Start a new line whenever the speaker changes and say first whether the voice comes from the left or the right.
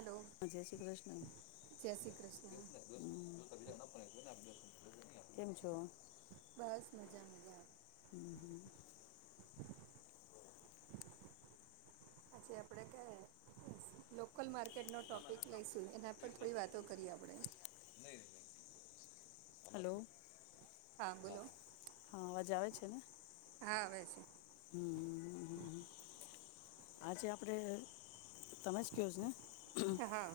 right: Hello
left: હજય શ્રી કૃષ્ણ
right: જય શ્રી કૃષ્ણ
left: કેમ છો
right: બસ મજા મજા
left: હમ હમ.
right: આવે છી આપડે કેલ માટ કિકેટનો ટોપિક લઈશું એના પર થોડી વાતો કરી આપણે.
left: હલો.
right: હા બોલો
left: હા અવાજ આવે છે ને
right: હા. છે
left: હમ હમ હમ હમ. આજે આપડે તમે જ કહો છ ને
right: હા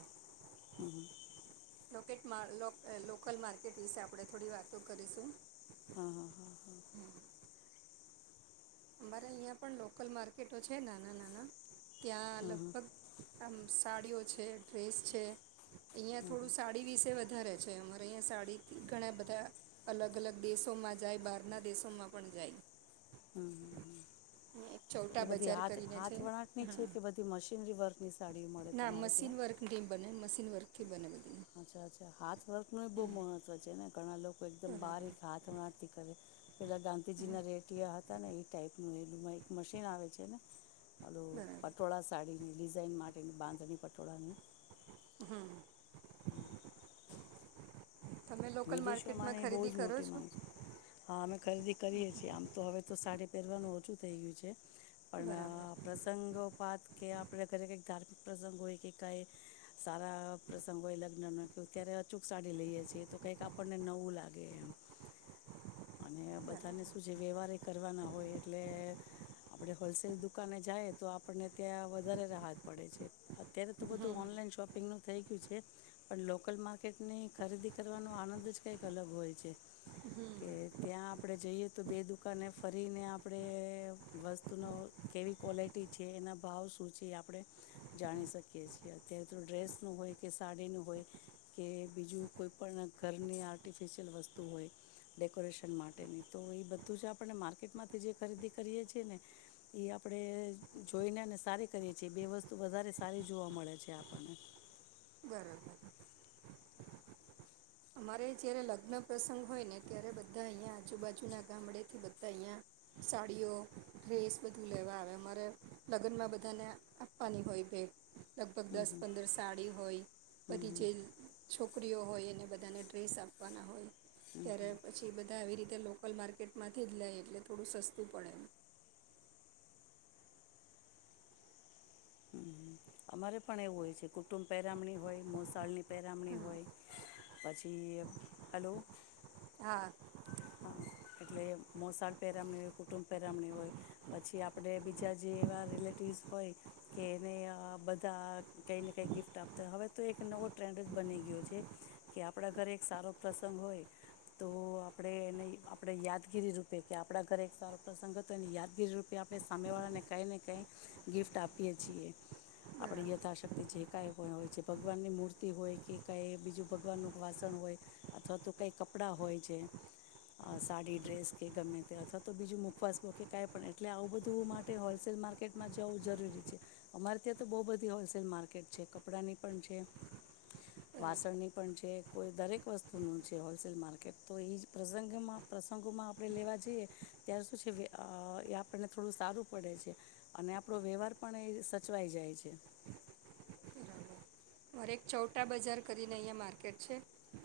left: હમ.
right: લોકેટ મા લોક લોકલ માર્કેટ વિશે આપણે થોડી વાતો કરીશું.
left: હા હા હા.
right: અમારે અહં પણ લોકલ માર્કેટો છે નાના નાના ત્યાં
left: હમ હમ હમ
right: લગભગ આમ સાડીઓ છે ડ્રેસ છે. અહિયાં થોડું સાડી વિસે વધ વધારે છે અમારે અહીંયા સાડીથી ઘણા બધા અલગ અલગ દેશોમાં જાય બહારના દેશોમાં પણ જાય.
left: હમ હ હ
right: અને એક ચૌટા
left: એટલે બધી
right: બજાર
left: હાથ
right: કરીને છે
left: હાથ વણાટની છે કે બધી મશીનરી વર્કની સાડીઓ મળે તમારે ત્યાં
right: કે બને બધ
left: અચ્છા અચ્છા હાથ વ. નુ બવ મહત્વ છે. હાલો. એકદમ
right: બરાબર
left: બારીક હાથ વ હાથ થી કરે. પેલા ગાંધીજીના રેટિયા હતા ને એ ટાઈપનું એ એક મશીન આવે છે ને અ
right: બરાબર
left: પટોળા સાડી. અને ડિઝાઇન માટેની બાંધણી પટોળાની
right: હુ.
left: [inaudible]
right: તમે લોકલ
left: વિદેશો મા
right: માર્કેટમાં
left: એ બહુ
right: ખરીદી
left: જ
right: કરો
left: મોટી
right: છો
left: માંગ છે, હા અમે ખરીદી કરીએ છીએ આમ તો હવે તો સાડી પહેરવાનું ઓછું થઈ ગયું છે. પણ
right: બરાબર
left: પ્રસંગો પાત કે આપણે ઘરે કંઈક ધાર્મિક પ્રસંગ હોય કે કાંઈ, સારા પ્રસંગ હોય લગ્નનો કે ત્યારે અચૂક સાડી લઈએ છીએ, તો કંઈક આપણને નવું લાગે, એમ અને
right: બરાબર
left: બધાને શું છે વ્યવહાર કરવાના હોય એટલે આપણે હોલસેલ દુકાને જાય તો આપણને ત્યાં વધારે રાહત પડે છે, અત્યારે તો બધું ઓનલાઈન શોપિંગનું થઈ ગયું છે પણ લોકલ માર્કેટની ખરીદી કરવાનો આનંદ જ કંઈક અલગ હોય છે. કે ત્યાં આપણે જઈએ તો બે દુકાને ફરીને આપણે વસ્તુનો કેવી ક્વૉલિટી છે એના ભાવ શું છે એ આપણે, જાણી શકીએ છીએ અત્યારે તો ડ્રેસનું હોય કે સાડીનું હોય, કે બીજું કોઈ પણ ઘરની આર્ટિફિશિયલ વસ્તુ હોય, ડેકોરેશન માટેની તો એ બધું જ આપણે માર્કેટમાંથી જે ખરીદી કરીએ છીએ ને, એ આપણે જોઈને અને સારી કરીએ છીએ બે વસ્તુ વધારે સારી જોવા મળે છે, આપણને
right: બરાબર. અમારે જ્યારે લગ્ન પ્રસંગ હોય ને ત્યારે બધા અહીંયા આજુબાજુના ગામડેથી બધા અહીંયા, સાડીઓ ડ્રેસ બધું લેવા આવે અમારે લગ્નમાં બધાને આપવાની હોય ભેટ. લગભગ
left: હમ
right: દસ
left: હમ
right: પંદર સાડી હોય.
left: હમ
right: બધી
left: હમ
right: જે છોકરીઓ હોય એને બધ બધાને ડ્રેસ આપવાના હોય ત્યારે પછી બધા આવી રીતે લોકલ માર્કેટમાંથી જ લાય એટલે થોડું સસ્તું પડે એમ.
left: હમ અમારે પણ એવું હોય છે કુટુંબ પહેરામણી હોય મોસાળની પેરામણી હોય પછી હલો.
right: હા.
left: હા એટલે મોસાળ પહેરામણી હોય કુટુંબ પહેરામણી હોય પછી આપણે બીજા જે એવા રિલેટિવસ હોય કે એને બધા કંઈ ને કંઈ ગિફ્ટ આપતા હોય હવે તો એક નવો ટ્રેન્ડ જ બની ગયો છે કે આપણા ઘરે એક સારો પ્રસંગ હોય તો આપ આપણે એને આપણે યાદગીરી રૂપે કે આપણા ઘરે એક સારો પ્રસંગ હોયની યાદગીરી રૂપે આપણે સામેવાળાને કાંઈ ને કાંઈ ગિફ્ટ આપીએ છીએ
right: બરાબર
left: આપણે યથાશક્તિ જે કાઇ હોય છે ભગવાનની મૂર્તિ હોય કે કાંઈ બીજું ભગવાનનું વાસણ હોય અથવા તો કાંઈ કપડાં હોય છે. સાડી ડ્રેસ કે ગમે તે અથવા તો બીજું મુખવાસું કે કઈ પણ એટલે આવું બધું માટે હોલસેલ માર્કેટમાં જવું જરૂરી છે અમારે ત્યાં તો બહુ બધી હોલસેલ માર્કેટ છે કપડાની પણ છે
right: બરાબર
left: વાસણની પણ છે કોઈ દરેક વસ્તુનું છે હોલસેલ માર્કેટ તો એ જ પ્રસંગમાં પ્રસંગોમાં આપણે લેવા જઈએ ત્યારે શું છે એ આપણને થોડું સારું પડે છે અને આપણો વ્યવહાર પણ એ સચવાઈ જાય છે.
right: મારે એક ચોટા બજાર કરીને અહંયા માર્કેટ છે.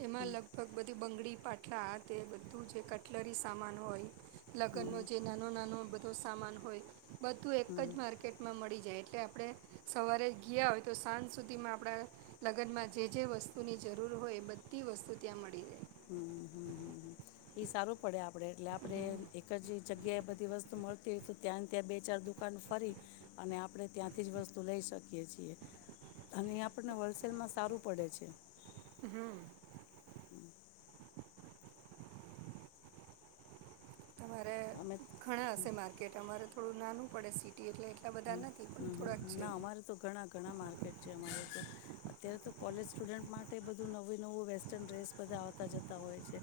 right: એમાં
left: હં
right: લગભગ બધી બંગડી પાટલા તે બધું જે કટલરી સામાન હોય
left: હં
right: લગન
left: હં
right: છે નાનું નાનું તો સામાન હોય. બધું એક જ
left: હં
right: માર્કેટમાં મળી જે એટલે આપણે સવારે ગયા હોય તો સાંજ સુધીમાં આપણા લગ્નમાં જે જે વસ્તુની જરૂર હોય એ બધી વસ્તુ ત્યાં મળી રહે.
left: હમ હમ હમ હમ એ સારું પડે આપણેે એટલે આપણે એક જ જગ્યાએ બધી વસ્તુ મળતી હોય તો ત્યાં ત્યાં બે ચાર દુકાન ફરી અને આપણે ત્યાંથી જ વસ્તુ લઈ શકીએ છીએ અને એ આપણને હોલસેલમાં સારું પડે છે.
right: તમારે
left: અમે.
right: ઘણા હશે માર્કેટ અમારે થોડું નાનું પડે સે. એટલે એટલા
left: હમ
right: બધા નથી
left: હમ
right: પણ
left: હમ
right: થોરાક
left: હમ
right: છે.
left: ના અમારે તો ઘણા ઘણા માર્કેટ છે અમારે તો અત્યારે તો કોલેજ સ્ટુડન્ટ માટે બધું નવું નવું વેસ્ટર્ન ડ્રેસ બધા આવતા જતા હોય છે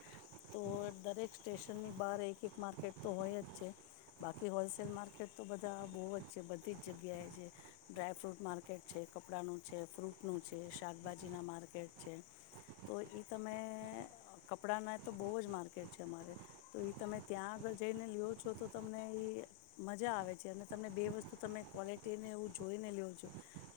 left: તો દરેક સ્ટેશનની બહાર એક એક માર્કેટ તો હોય જ છે બાકી હોલસેલ માર્કેટ તો બધા બહુ જ જે બધી જ જગ્યાએ જે ડ્રાયફ્રૂટ માર્કેટ છે કપડાનું છે ફ્રૂટનુંું છે શાકભાજીના માર્કેટ છે તો તમે કપડાના તો બહુ જ માર્કેટ છે અમારે તો તમે ત્યાં આગળ જઈને લઓ છો તો તમને એ મજા આવે છે અને તમને બે વસ્તુ તો તમે ક્વૉલિટીને એવું જોઈને લેવ છો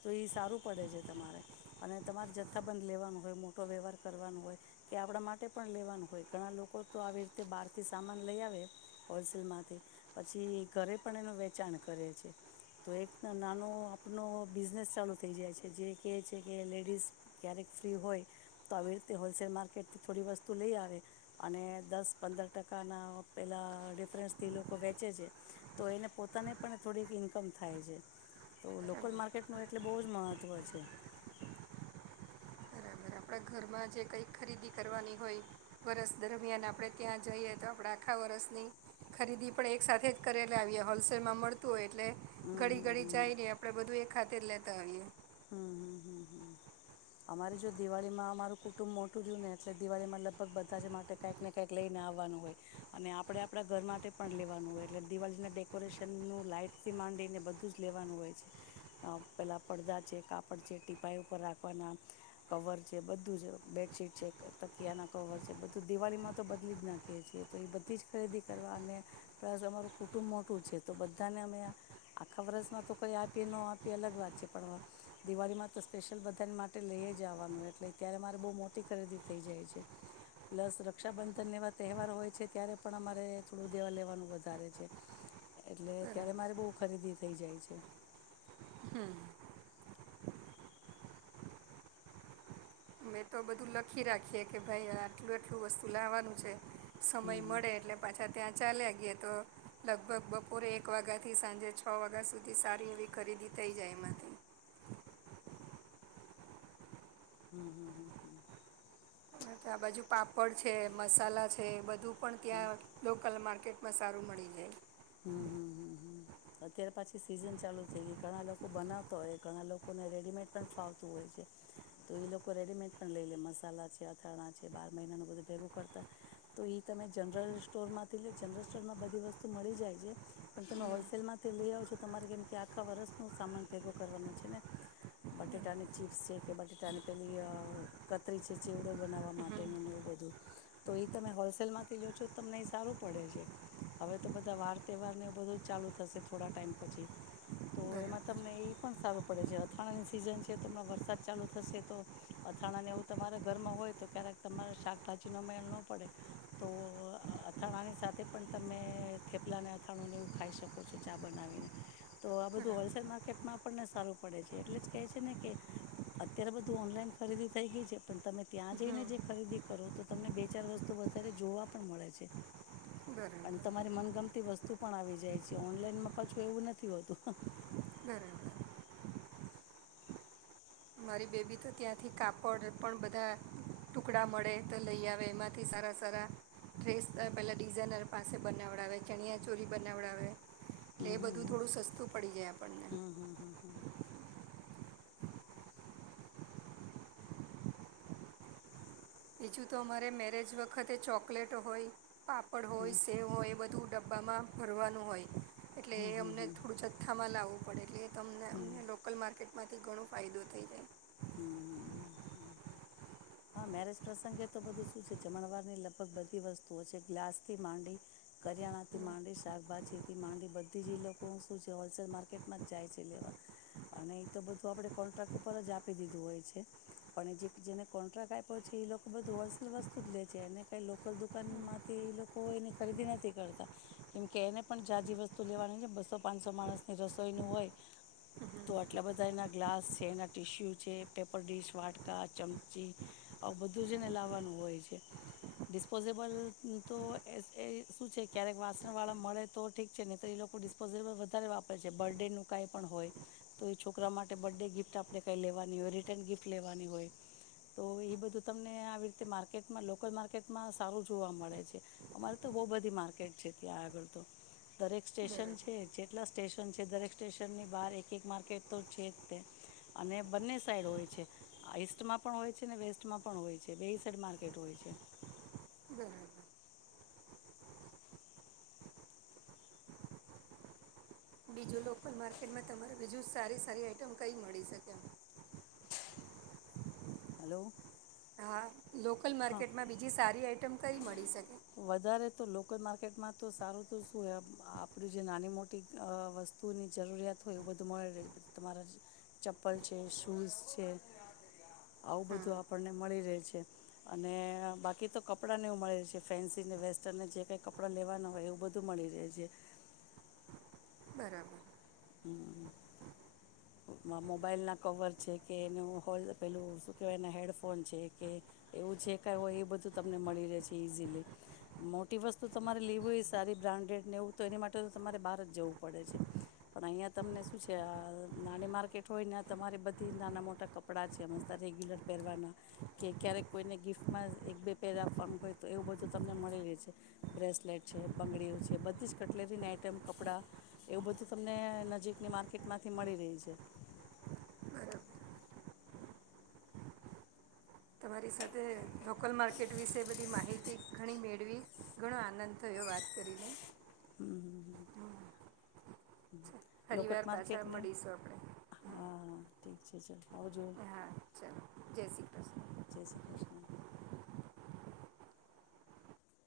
left: તો એ સારું પડે છે તમારે અને તમારે જથ્થાબંધ લેવાનું હોય મોટો વ્યવહાર કરવાનો હોય કે આપણા માટે પણ લેવાનું હોય ઘણા લોકો તો આવી રીતે બહારથી સામાન લઈ આવે હોલસેલમાંથી પછી ઘરે પણ એનું વેચાણ કરે છે. તો એક નાનો આપનો બિઝનેસ ચાલુ થઈ જાય છે જે કહે છે કે લેડીઝ ક્યારેક ફ્રી હોય, તો આવી રીતે હોલસેલ માર્કેટથી થોડી વસ્તુ લઈ આવે, અને દસ પંદર ટકાના પેલાં ડિફરન્સથી લોકો વેચે છે, તો એને પોતાને પણ થોડીક ઇન્ક કમ થાય છે તો લોકલ
right: બરાબર
left: માર્કેટનું એટલે બહુ જ મહત્ત્વ છે.
right: આપણા ઘરમાં જે કંઈક ખરીદી કરવાની હોય, વર્ષ દરમિયાન આપણે ત્યાં જઈએ તો આપણે આખા વરસની ખરીદી પણ એક સાથે જ કરેલા આવીએ હોલસેલમાં મળતું હોય એટલે,
left: હમ
right: ઘડી
left: હમ
right: ઘડી
left: હમ
right: જઈને આપણે બધું એક હાથે જ લેતા આવીએ.
left: હમ હમ હમ હમ અમારે જો દિવાળીમાં અમારું કુટુંબ મોટું રયું ને એટલે દિવાળીમાં લગભગ બધા જ માટે કાંઈક ને કાંઈક લઈને આવવાનું હોય, અને આપણે આપણા ઘર માટે પણ લેવાનું હોય એટલે દિવાળીના ડેકોરેશનનું લાઈટથી માંડીને બધું જ લેવાનું હોય છે, અહ પેલાં પડદા છે, કાપડ છે ટીપાાઈ ઉપર રાખવાના કવર છે બધું જ, બેડશીટ છે, તકિયાના કવર છે બધું દિવાળીમાં તો બદલી જ નાખીએ છીએ, તો એ બધી જ ખરીદી કરવા અને, પ્લસ અમારું કુટુંબ મોટું છે તો બધાને અમે આખા વર્ષમાં તો કઈ આપીએ ન આપીએ અલગ વાત છે પણ, દિવાળીમાં તો સ્પેશિયલ બધાને મા માટે લઈ જ આવવાનું એટલે ત્યારે મારે બહુ મોટી ખરીદી થઈ જાય છે પ્લસ રક્ષાબંધન એવા તહેવાર હોય છે ત્યારે પણ અમારે થોડું દેવા લેવાનું વધારે છે એટલે ત્યારે
right: બરાબર
left: મારે બહુ ખરીદી થઈ જાય છે.
right: મેં તો બધું લખી રાખીએ કે ભાઈ આટલું એટલું વસ્તુ લાવવાનું છે. સમય
left: હમ હમ
right: મળે એટલે પાછા ત્યાં ચાલે ગયા તો, લગભગ બપોરે એક વાગ્યાથી સાંજે છ વાગ્યા સુધી સારી એવી ખરીદી થઈ જાય એમાંથી.
left: હમ હમ હમ
right: તો આ બાજુ પાપડ છે મસાલા છે એ બધું પણ
left: હા
right: ત્યાં લોકલ માર્કેટમાં સારું મળી જાય.
left: હમ હમ હમ હમ અત્ય્યારે પાછી સિઝન ચાલુ થઈ ગઈ ઘણા લોકો બનાવતા હોય ઘણા લોકોને રેડીમેડ પણ ફાવતું હોય છે તો એ લોકો રેડીમેડ પણ લઈ લે મસાલા છે અથાણા છે બાર મહિનાનું બધું ભેગું કરતા તો એ તમે જનરલ સ્ટોર માંથી લે જનરલ સ્ટોરમાં બધી વસ્તુ મળી જાય. પણ તમે હોલસેલમાંથી લઈ આવો છો તમારે કેમ કે આખા વર્ષનો સામાન ભેગો કરવાનું છે ને, બટેટાની ચીપ્સ છે કે બટેટાની પેલી અહ કતરી છે, ચીવડો બનાવવા માટેનુંને એવું બધું, તો એ તમે હોલસેલમાંથી લ્યોછો તમને એ સારું પડે છે, હવે તો બધા વાર તહેવારને એવું બધું જ ચાલુ થશે થોડા ટાઈમ પછી, તો એમાં
right: બરાબર
left: તમને એ પણ સારું પડે છે. અથાણાની સિઝન છે તો હમણાં વરસાદ ચાલુ થશે તો, અથાણાને એવું તમારા ઘરમાં હોય તો ક્યારેક તમારે શાકભાજીનો મેળ ન પડે, તો અથાણાની સાથે પણ તમેે ફે પેલાંને અથાણુંને એવું ખાઈ શકો છો ચા બનાવીને, તો આ બધું
right: બરાબર
left: હોલસેલ માર્કેટમાં આપણને સારું પડે છે, એટલે જ કહે છે ને કે અત્યારે બધું ઓનલાઈન ખરીદી થઈ ગઈ છે પણ તમે ત્યાં જઈને જે ખરીદી કરો તો તમને બે ચાર વસ્તુ વધારે જોવા પણ મળે છે, અને
right: બરાબર
left: તમારી મનગમતી તે વસ્તુ પણ આવી જાય છે ઓનલાઈનમાં પાછું એવું નથી હોતું.
right: બરાબર મારી બેબી તો ત્યાંથી કાપડ પણ બધા ટુકડા મળે તો લઈ આવે એમાંથી સારા સારા ડ્રેસ પહેલાં ડિઝાઇનર પાસે બનાવડાવે, ચણિયા ચોળી બનાવડાવે, એટલે એ બધું થોડું સસ્તું પડી જાય આપણને. બીજું તો અમારે મેરેજ વખતે ચોકલેટો હોય. પાપડ હોય, સેવ હોય એ બધું ડબ્બામાં ભરવાનું હોય. એટલે એ અમને થોડું જથ્થામાં લાવું. [unintelligible] તમને અમને લોકલ માર્કેટ માંથી ઘણો ફાયદો થઈ જાય.
left: હમ્મ. હા મેરેજ પ્રસંગે તો બધું શું છે જમાડવાની લગભગ બધી વસ્તુઓ છે ગ્લાસ થી માંડી ને કરિયાણા થી માંડી શાકભાજી થી માંડી બધી જ લોકો શું છે હોલસેલ માર્કેટમાં જાય છે, લેવા અને એ તો બધું આપણે કોન્ટ્રાક્ટ ઉપર જ આપી દીધું હોય છે, પણ એ જે જેને કોન્ટ્રાક્ટ આપ્યો છે એ લોકો બધું વસ્તુ વસ્તુ જ લે છે. ને કાંઈ લોકલ દુકાનમાંથી એ લોકો એની ખરીદી નથી કરતા કેમકે એને પણ ઝાઝી વસ્તુ લેવાની છે, બસો પાંચસો માણસની રસોઈનું હોય, તો આટલા બધા એના ગ્લાસ છે એના ટિશ્યુ છે પેપર ડીશ વાટકા ચમ ચી આવું બધું છે. ને લાવવાનું હોય છે, ડિસ્પોઝેબલ તો એ શું છે. ક્યારેક વાસણવાળા મળે તો ઠીક છે. નહી તો એ લોકો ડિસ્પોઝેબલ વધારે વાપરે છે, બર્થ ડેનું કાંઈ પણ હોય તો એ છોકરા માટે બર્થ ડે ગિફ્ટ આપણે કાંઈ લેવાની હોય રિટર્ન ગિફ્ટ લેવાની હોય. તો એ બધું તમને આવી રીતે માર્કેટમાં લોકલ માર્કેટમાં સારું જોવા મળે છે. અમારે તો બો બધી માર્કેટ છે ત્યાં આગળ તો દરેક સ્ટેશન છે જેટલા સ્ટેશન છે દરેક સ્ટેશનની બહાર એક એક માર્કેટ તો છે, જ અને બંને સાઈડ હોય છે ઈસ્ટમાં પણ હોય છે. ને વેસ્ટમાં પણ હોય છે. બે સાઈડ માર્કેટ હોય છે.
right: બરાબર બીજું લોકલ માર્કેટમાં તમારે બીજું સારી સારી આઇટમ કઈ મળી શકે એમ.
left: હલો.
right: હા લોકલ
left: હા
right: માર્કેટમાં બીજી સારી આઈટમ કઈ મળી શકે.
left: વધારે તો લોકલ માર્કેટમાં તો સારું તો શું આપ આપડી જે નાની મોટી અ વસ્તુની જરૂરિયાત હોય એવું બધું મળે રહે છે. તમારા ચપ્પલ છે, શૂઝ છે આવું બધું
right: હા
left: તો આપણને મળી રહે છે. અને બાકી તો કપડાંને એવું મળે છે. ફેન્સીને વેસ્ટર્નને જે કંઈ કપડાં લેવાના હોય એવું બધું મળી રહે છે.
right: બરાબર.
left: હ મોબાઈલના કવર છે કે એનું હોલ પેલું શું કહેવાય એને હેડફોન છે. કે એવું છે, કાંઈ હોય એ બધું તમને મળી રહે છે ઇઝીલી. મોટી વસ્તુ તમારે લેવી હોય સારી બ્રાન્ડેડને એવું તો એની માટે તો તમારે બહાર જ જવું પડે છે. અહીંયા તમને શું છે. આ નાની માર્કેટ હોય ને તમારી બધી નાના મોટા કપડાં છે મસ્ત રેગ્યુલર પહેરવાનાં કે ક્યારેક કોઈને ગિફ્ટમાં એક બે પહેરા ફમ હોય તો એવું બધું તમને મળી રહે છે. બ્રેસલેટ છે, બંગડીઓ છે. બધી જ કટલેરીને આઇટમ કપડાં એવું બધું તો તમને નજીકની માર્કેટમાંથી મળી રહી છે.
right: બરાબર તમારી સાથે લોકલ માર્કેટ વિશે બધી માહિતી ઘણી મેળવી ઘણો આનંદ થયો વાત કરીને.
left: હમ હમ હમ.
right: ફરી વાર
left: લોકટ
right: પાછા
left: માર્કેટને
right: મળીશું આપડે.
left: હા ઠીક છે ચાલ આવજો.
right: જય શ્રી કૃષ્ણ.
left: જય શ્રી કૃષ્ણ.